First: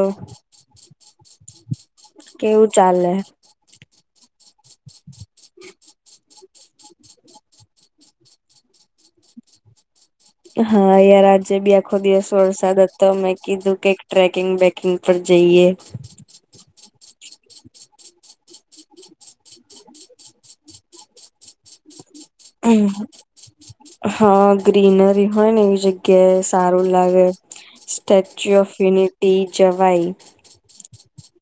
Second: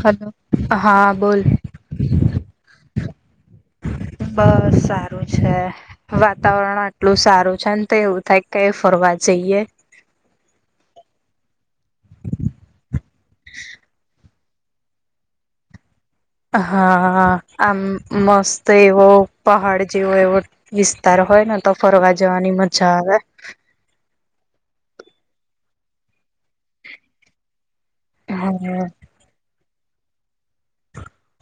Hello હા બોલો. કેવું ચાલે. બસ સારું છે. વાતાવરણ આટલું સારું છે. ને તો એવું થાય કયા ફરવા જઈએ. હા યાર આજે બી આખો દિવસ વરસાદ હતો. મેં કીધું કઈક ટ્રેક ટ્રેકિંગ પર જઈએ. હા હા આમ મસ્ત એવો પહાડ જેવો એવો વિ વિસ્તાર હોયને તો ફરવા જવાની મજા આવે. હા ગ્રીનરી હોય ને એવી જગ્યા જગ્યે સારું લાગે સ્ટેચ્યુ ઓફ હમ યુનિટી જવાય.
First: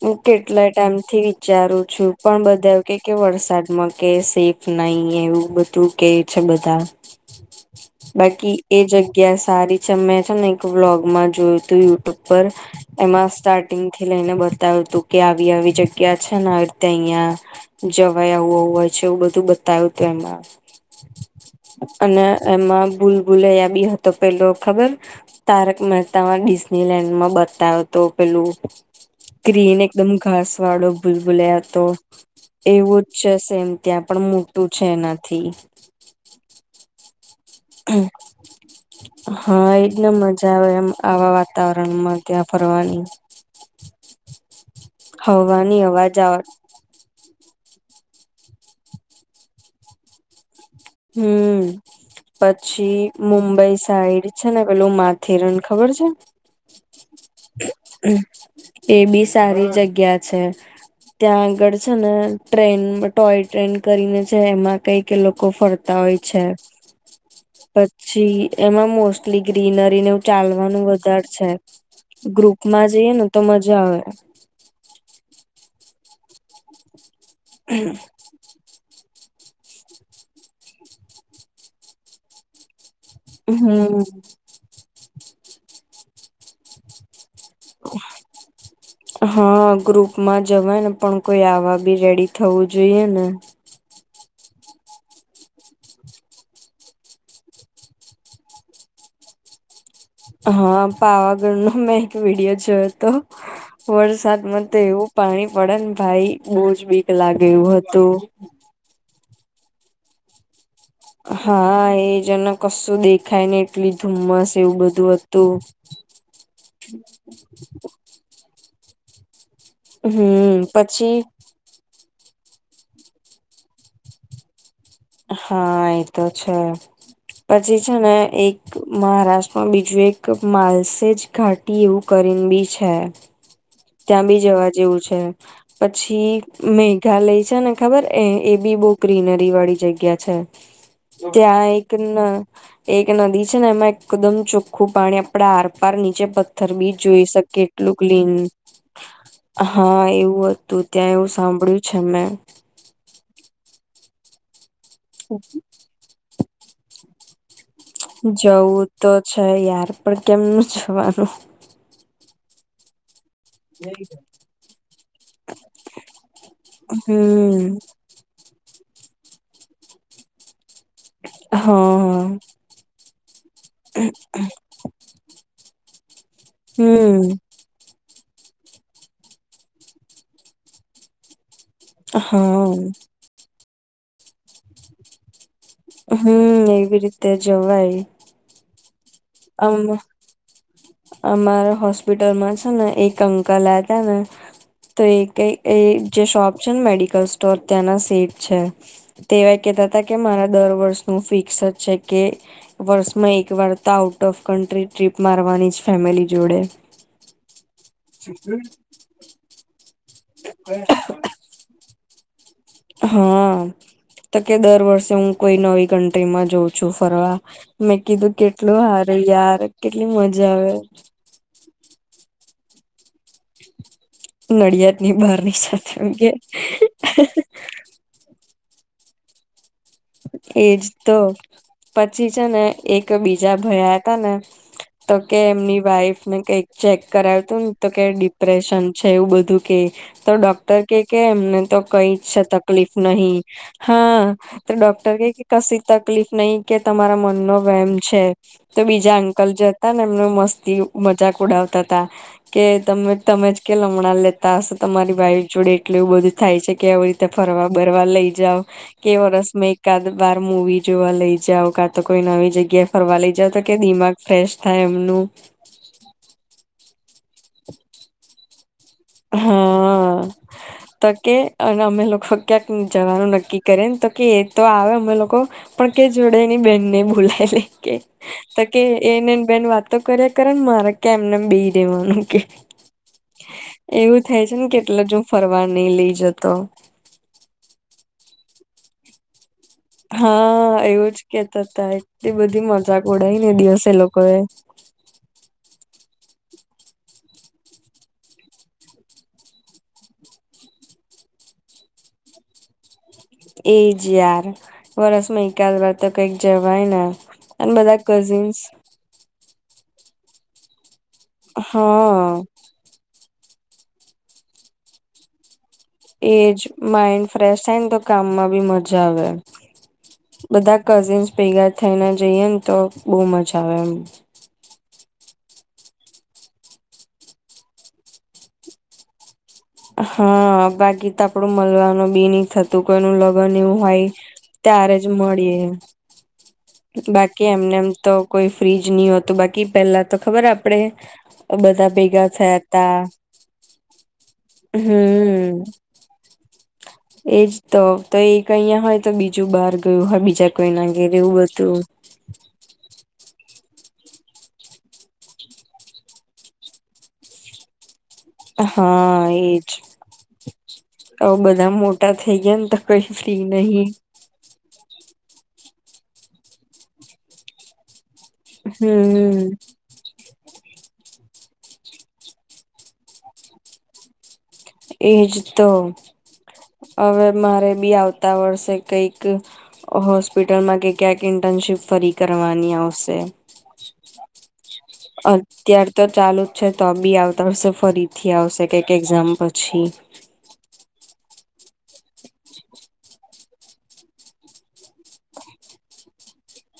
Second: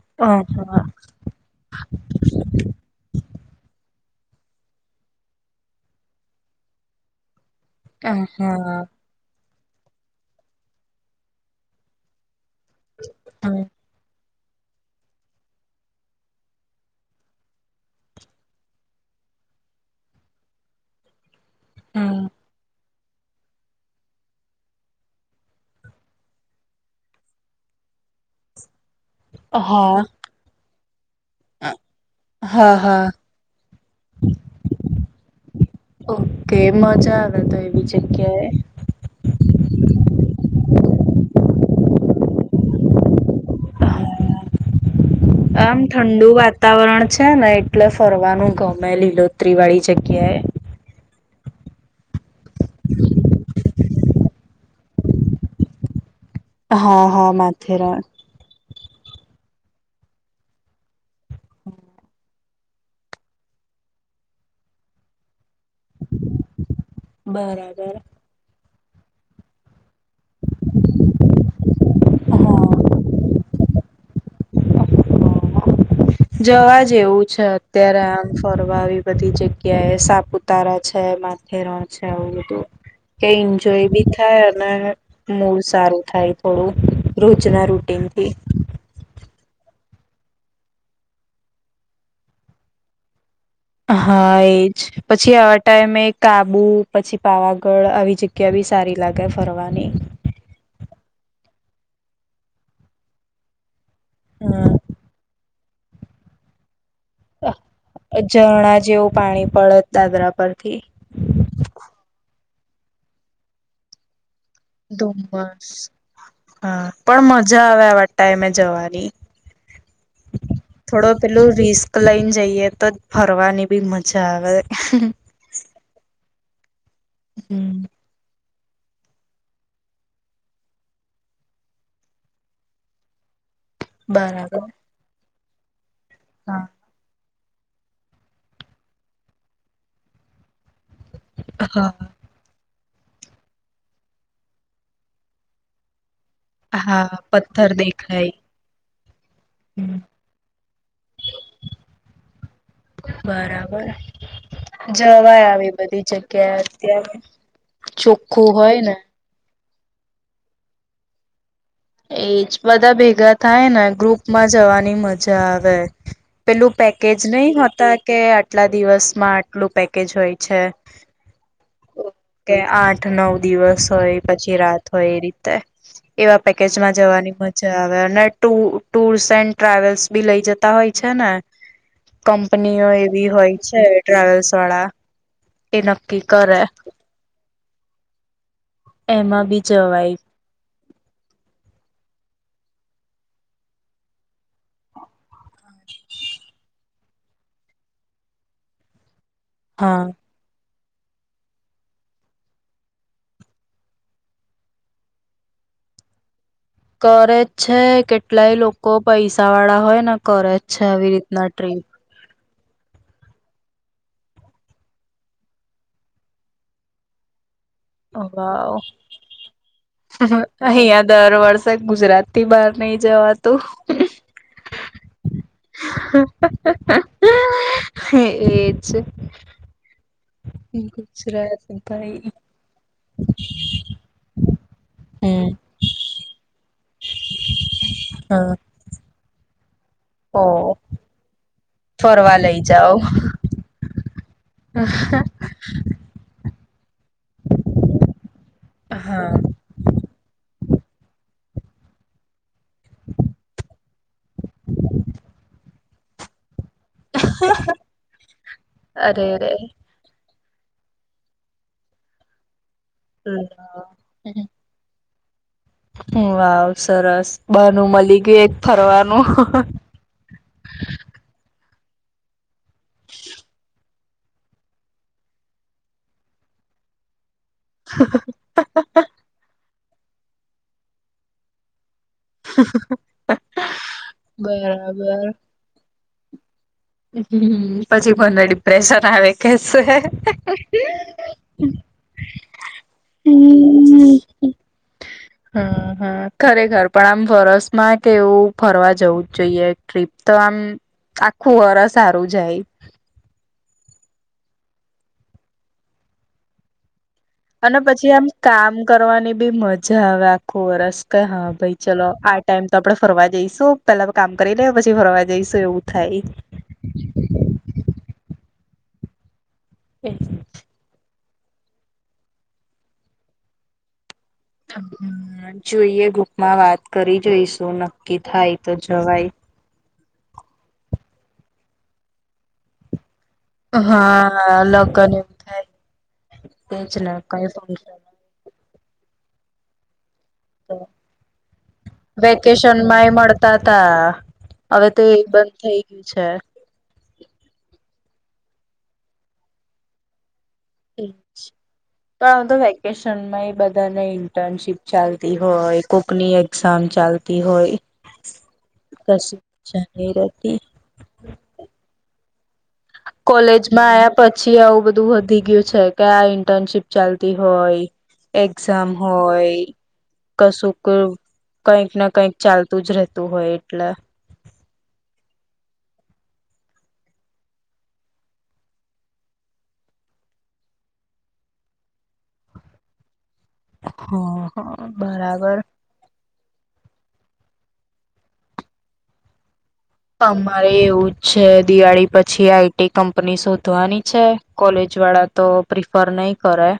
હું હા કેટલા હા ટાઈમ થી વિચારું છું. બધા કે વરસાદમાં કે સેફ નહી એવું શું કે છે. બધા બાકી એ હમ જગ્યા જગ્યા સારી છે. મેં છે ને એક વ્લોગમાં જોયું તું યુટ્યુબ પર એમાં સ્ટાર્ટિંગ થી લઈને બતાવ તું કે આવી આવી જગ્યા છે. ને ત્યાં અહીંયા જવાય આવું આવું હોય છે. એવું બધું બતાય્યું હતું. એમાં અને એમાં બૂલ બુલયા બી હતો પેલો ખબર. તારક મહેતા ડિઝનીલેન્ડ માં બતાવયો તો પેલું, ગ્રીન હા એકદમ ઘાસ વાળો. ભૂલ બુલે તો હા એવું હા જ છે સેમ ત્યાં પણ મોટું છે એનાથી, ઓકે મજા તો એવી જગ્યાએ [inaudible] હા, એટલે મજા આવે એમ, આવા વાતાવરણમાં ત્યાં ફરવાની. આમ હવાની અવાજ ઠંડુ વાત આવટ વાતાવરણ છે ને એટલે ફરવાનું ગમે લીલોતરી વાળી જગ્યાએ. હમ્મ. પછી મુંબઈ સાઈડ છે ને પેલું માથેરન ખબર છે? હા, હા, માથેરન. એ બી સારી જગ્યા છે, ત્યાં આગળ છે ને, ટ્રેન ટોય ટ્રેન કરીને છે, એમાં કઈક લોકો ફર હોય છે, બરાબર પછી. એમાં મોસ્ટલી ગ્રીનરી ને એવું ચાલવાનું વધાર છે. ગ્રુપમાં હા જઈએ ને તો મજા આવે. જવા જેવું છે, અત્યારે આમ. ફરવા આવી બધી જગ્યાએ સાપુતારા છે, માથેરો છે, આવું બધું. કે એન્જોય હમ બી થાય, અને. મૂડ સારું થાય થોડું, રોજના રૂટીનથી. હા, ગ્રુપમાં જવાયને પણ કોઈ આવા બી રેડી થવું જોઈએ ને. હા, એજ પછી આવા ટાઈમે કાબુ પછી, પાવાગઢ આવી જગ્યા. કે બી સારી લાગે ફરવાની. હા, પાવાગઢનો મેં એક વિડિયો જોયો હતો, વરસાદમાં તો એવું. પાણી પડેને ભાઈ બોજ બીક. લાગે એવું હતું. ઝરણા જેવું પાણી પડે દાદરા પરથી. હા, એજ અને કશું દેખાયની. [unintelligible] ધુમ્મસ એવું બધું હતું. ધુમ્મસ જ અવે આવાજ ટાઈમે જવાની. હમ્મ, થોડો પછી. પેલું રિસ્ક લઈન જઈએ તો જ ફરવાની બી મજા આવે. હા, એતો છે, હમ પછી છે ને એક. મહારાષ્ટ્રમાં બીજું એક માલસેજ ઘાટી એવું કરીને બી છે. ત્યાં બી બરાબર જવા જેવું છે, પછી હા મેઘાલય છે ને. ખબર એ એ બી બહુ ગ્રીનરી વાળી જગ્યા છે. ત્યાં એક. હા એક નદી છે ને એમાં એકદમ ચોખ્ખું પાણી આપડા આરપાર નીચે પ પથર બી હા જોઈ શકે પથ્થર એટલું ક્લીન. દેખાય. હમ હા, એવું હતું, ત્યાં એવું સાંભળ્યું છે મેં. બરાબર, જવાય આવી બધી જગ્યાએ. ત્યાંરે ચોખ્ખું હોય જવું ને. તો છે યાર પણ કેમનું જવાનું. એજ બધા ભેગા. થાય ને ગ્રુપ માં જવાની મજા આવે, પેલું પેકેજ નહી હમ હોતા? કે આટલા દિવસમાં આટલું પેકેજ હોય છે. કે હ આઠ નવ દિવસ હોય, પછી રાત હોય, એ રીતે એવા પેકેજમાં હમ જવાની મ જા આવે, અને ટુ ટુર્સ એન્ડ ટ્રાવેલ્સ બી લઇ જતા હોય છે ને. હા કંપનીઓ એવી હોય છે, ટ્રાવેલ્સ વાળા એ નક્કી કરે હમ્મ, એવી રીતે જવાય. એમાં બી આમ જવાય. અમારા હોસ્પિટલમાં છે ને એક અંકલ હતા ને તો એ કઈ એ જે શોપ છે ને મેડિકલ સ્ટોર ત્યાંના સેઠ છે. તેવાય કેતા હા હતા કે મારા દર વર્ષ નું ફિક્સ જ છે કે વર્ષમાં એક વારતા આઉટ ઓફ કન્ટ્રી ટ્રીપ મારવાની છે. ફેમિલી જોડે કરે જ છે કેટલાય લોકો પૈસા વાળા હોય ને કરે જ છે, આવી રીતના ટ્રીપ હમ્મ તો કે દર વર્ષે હું કોઈ નવી કન્ટ્રીમાં જાઉં છું ફરવા મેં કીધું કેટલો વાવ હારો યાર કેટલી મજા આવે. અહિયાં દર વર્ષ તોય ગુજરાતી બહાર નહી જવાનુ તો [inaudible] નડિયાદ ની બહાર ની સાથે એમ કે [inaudible] હે એ છે એજ તો ભાઈ પછી છે ને એક બીજા ભયા આયા તાને તો કે હમ એમની વાઈફને કઈક ચેક કરાવતું ને તો કે હા ડિપ્રેશન છે. એવું બધું કે તો ઓ ડોક્ટર કે-કે એમને તો કઈ જ ફરવા લઈ તકલીફ જાઓ નહી હા તો ડોક્ટરકે કે કશી તકલીફ નહી કે તમારા મનનો વેમ છે. તો બીજા હા અંકલ જતા હતા ને એમને મસ્તી મજાક ઉડાવતા હતા. કે તમે તમેજ કે લમણાં લેતા હશો તમારી ભાઈ જોડે એટલ એવું બધું થાય છે કે હવે. તો ફરવા બરવા લઈ જાવ કેવો અરેરે રસ્તો કાતો બાર મુવી જોવા લઈ જાવ કાતો કોઈ નવી જગ્યા ફરવા લઈ હમ જાવ તોકે દિમાગ ફ્રેશ થાય. એમનું હમ્મ વાવ સરસ બાનુ મલી ગયું એક ફરવાનું તોકે અને અમે લોકો ક્યાંક જવાનું નક્કી કરેને તો કે એ તો આવે અમે લોકો પણ કે જોડે એની બેનને બોલાઈ લેકે તોકે એને એની બેન વાતો કર્યા કરે ને મારે કે એમનેમ બેહી રેવાનું કે [unintelligible] એવું થાય છે ને કેટલે જ બરાબર હું ફરવા નઈ લઈ જતો [inaudible] પછી પંદરદી ડિપ્રેશન આવે હા એવું જ કેતા તા એટલી બધી મજાક ઉડાઈ ને એ દિવસ એ લોકોએ [unintelligible] હ હ ખરેખર પણ આમ વરસમાં કે એવું ફરવા જવું જ જોઈએ, ટ્રીપ તો આમ આખું વરસ સારું જાય એજ યાર વરસમાં એકાદ વા તો કઈક જવાય ને અને બધા પછી આમ કઝિન્સ કામ કરવાની ભી મજા આવે આખું વરસ કે હા ભાઈ ચલો આ હા ટાઈમ તો આપડે ફરવા જઈશું પેલા કામ કરી લે પછી ફરવા જઈશું એવું થાય. એજ માઈન્ડ ફ્રેશ થાય ને તો કામમાં ભી મજા આવે. એ જ બધા કઝિન્સ ભેગા થઈને જઈએે ને તો, બહુ મજા આવે એમ હ.. જોઈએ ગુપમાં વાત કરી જોઈશું, નક્કી થાય તો જવાય હા, બાકી તો આપડુ મલવાનું ભી નઇ થત કોઈ નુ લગન એવું હોય હા ત્યારે જ લગ્ન એવું મળીએ. થાય તેજ ને બાકી કઈ એમ નેમ તો ફંક્શન કોઈ ફ્રી જ નહી હોતું, બાકી પેલા તો ખબર આપડે બધા ભેગા થયા તા થતા, હવે તો એય બંધ હમ ગયું છે. એજ તો, તો એક અહીંયા હોય તો બીજું બહાર ગયું હોય, બીજા કોઈ ના ઘેરે એવું બધું પણ આ તો વેકેશનમાં એ બધાને ઇન્ટર્નશીપ ચાલતી હોય, કોકની એક્ઝામ ચાલ તી હોય. હા કશું એજ, જાની રહેતી અવ બધા મોટા થઈ ગયા તો કઈ ફ્રી નહી કોલેજમાં આયા પછી આવું બધું વધી ગયું છે, કે આ ઇન્ટર્નશીપ ચાલતી હોય એક્ઝામ હમ હોય કશુંક, કઈક ને કઈક ચાલતું જ રહેતું હોય, એટલે એજ તો.. હવે, મારે બી આવતા વર્ષે કઈક હોસ્પિટલમાં કે ક્યાંક ઇન્ટર્નશીપ ફરી કરવાની આવશે. હા હા બરાબર અત્યાર ચાલુ જ છે, તો બી આવતા વર્ષે ફરીથી આવશે, કઈક એક્ઝામ પછી અમારે એવું જ છે, દિવાળી પછી આઈટી કંપની શોધવાની છે. કોલેજ વાળા તો પ્રિફર નહી કરે,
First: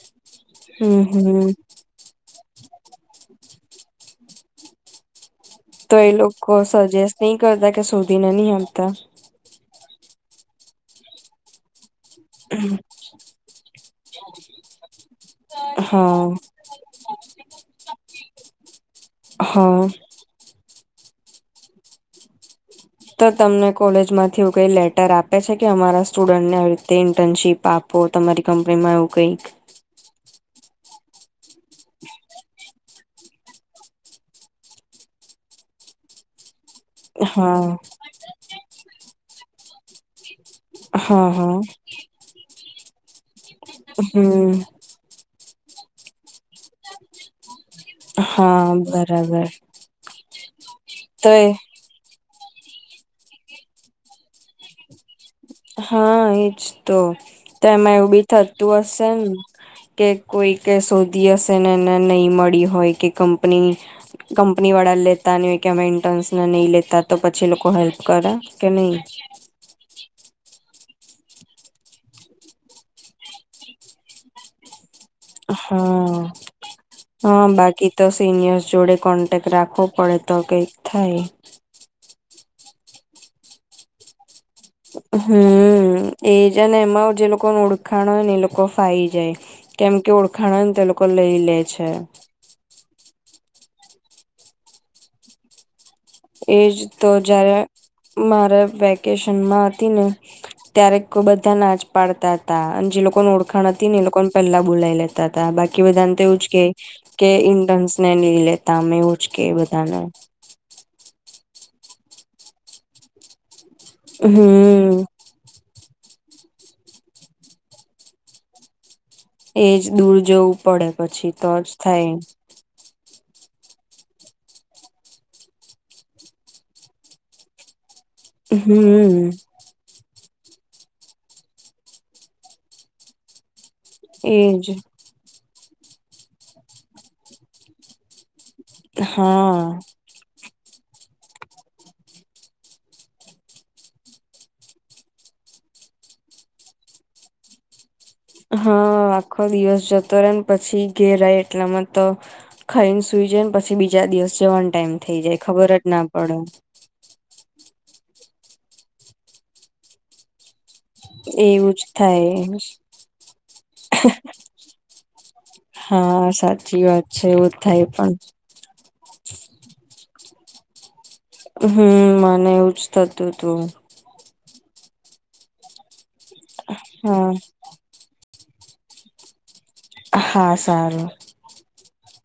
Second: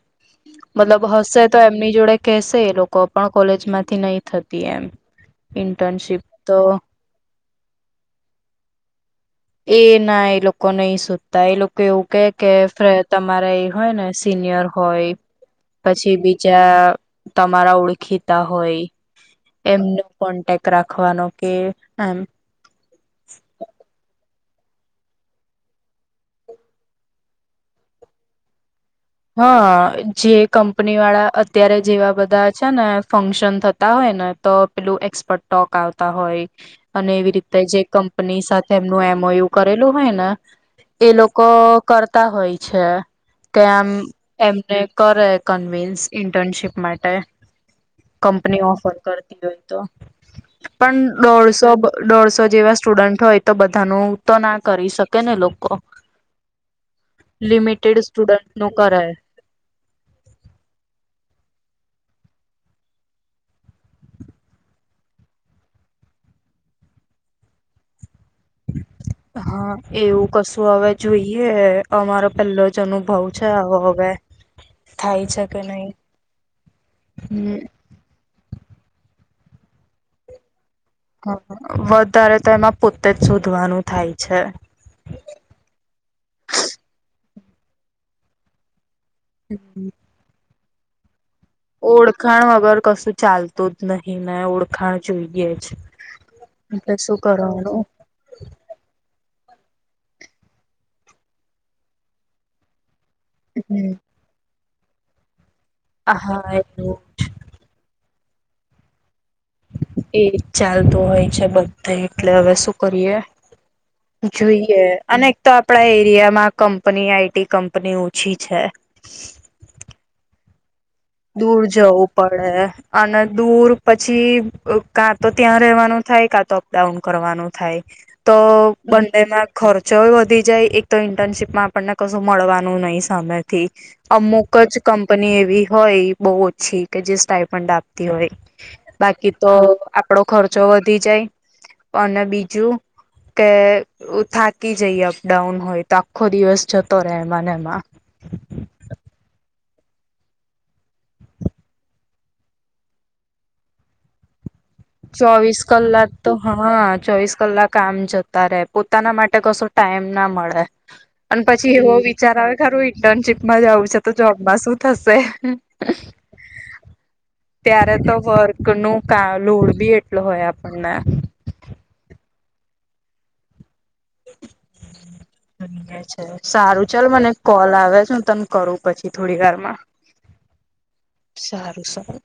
મતલબ હમ હશે હમ તો એ મની જોડે કહેશે એ લોકો પણ કોલેજ માંથી નહી થતી, એમ તો એ ઇન્ટર્નશીપ લોકો તો સજેસ્ટ નહી કરતા કે શોધીને નહી આપતા એ.. ના, એ લોકો નહી સોધતા એ લોકો એવું કે.. કે, ફે તમારા એ હોય ને સિનિયર હોય પછી હા બીજા તમારા ઓળખીતા હોય. હા કોન્ટેક્ટ રાખવાનો કે એમ તો તમને કોલેજ માં એવું કઈ લેટર આપે છે કે, અમારા સ્ટુડન્ટને અહીં થી ઇન્ટર્નશીપ આપો તમારી કંપનીમાં એવું કંઈક હા.. અ જે કંપનીવાળા અત્યારે જેવા બધા છે ને ફંક્શન થતા હોય ને તો પેલું એક્સપર્ટ ટોક આવતા હોય અને એવી રીતે જે હા કંપની સાથે એમનું એમઓયુ કરેલું હોય ને એ હા લોકો હા કરતા હોય છે, કે આમ હમ એમને કરે કન્વિન્સ ઇન્ટર્નશીપ માટે, કંપનીઓ હા ઓફર કરતી બરાબર હોય તો, પણ તો એ દોડશો બ દોડશો જેવા સ્ટુડન્ટ હોય તો, બધાનું તો ના કરી શકે. ને લોકો હા, એજ તો, તો એમાં લિમિટેડ એવું બી સ્ટુડન્ટ નું થતું કરે હશે ને કે કોઈ કે શોધી હશે ને એને નઈ મળી હોય કે, કંપની કંપની વાળા લેતા નઈ કે, અમે ઇન્ટર્ન્સ ને નહી લેતા તો પછી લોકો હેલ્પ કરે કે નહી? હા, એવું કશું હવે જોઈએ, અમારો પેલો જ અનુભવ છે આવો હવે થાય છે કે નહી હા હા હમ બાકી તો સિનિયર્સ જોડે કોન્ટેક્ટ રાખવો પડે તો કઈક થાય. વધારે તો એમાં પોતે જ શોધવાનું થાય છે. હમ એજ અને એમાં જે લોકોનું ઓળખાણ હોય ને એ લોકો ફાઈ જાય. હમ કેમ કે ઓળખાણ હોય ને તો એ લોકો લઈ લે. છે ઓળખાણ વગર કશું ચાલતું જ નહીં ને ઓળખાણ જોઈએ જ. એજ એટલે તો શું જયારે કરવાનું મારે વેકેશનમાં હતી ને ત્યારે કહું બધા ના જ પાડતા તા. અને જે લોકો ઓળ ખાણ હતી હમ ને એ લોકોને પહેલા બોલાઈ લેતા તા. બાકી બધા ને તો એવું જ કે કે ઇન્ટન્સ ને નઈ લેતા અમે એવું જ કે બધાને. એ જ ચાલતું હોય છે બધે એટલે હવે શું કરીએ. જોઈએ હમ અને તો આપડા એરિયામાં કંપની આઈટી કંપની ઓછી છે. એજ દૂર જવું પડે. પછી તો દૂર જ જવું થાય પડે. અને દૂર પછી કાં તો ત્યાં રેવાનું થાય કાં તો અપડાઉન કરવાનું થાય. તો હમ બંનેમાં ખર્ચો એ વધી જાય. એક તો ઇન્ટર્નશીપમાં આપણને કશું મળવાનું નહી સામેથી. અમુક એજ જ કંપની એવી હોય બહુ ઓછી કે જે સ્ટાઈફંડ આપતી હોય. બાકી તો હા આપડો ખર્ચો વધી જાય. અને બીજું કે થાકી જઈએ અપડાઉન હોય તો આખો દિવસ જતો રહે એમાંને એમાં. હા આખો દિવસ જતો રહે ને પછી ઘેર આઈ એટલામાં તો ખઈને સુઈ જઈને પછી બીજા દિવસ જવાનું. ચોવીસ કલાક તો હા ચોવીસ કલાક કામ જતા રહે. પોતાના માટે કશો ટાઈમ ના મળે. અને એવું પછી જ એવો વિચાર આવે થાય કે હારું ઇન્ટર્નશીપમાં જ આવું છે તો જોબમાં શું થશે. હા સાચી વાત છે એવું જ થાય પણ. નો કા લોડ બી એટલો હોય આપણને. હમ મને એવું જ થતું તું. એ છે. સારું ચાલ હા મને કોલ આવે છે તને કરું પછી થોડી વારમાં. હા સારું. સારું સારું.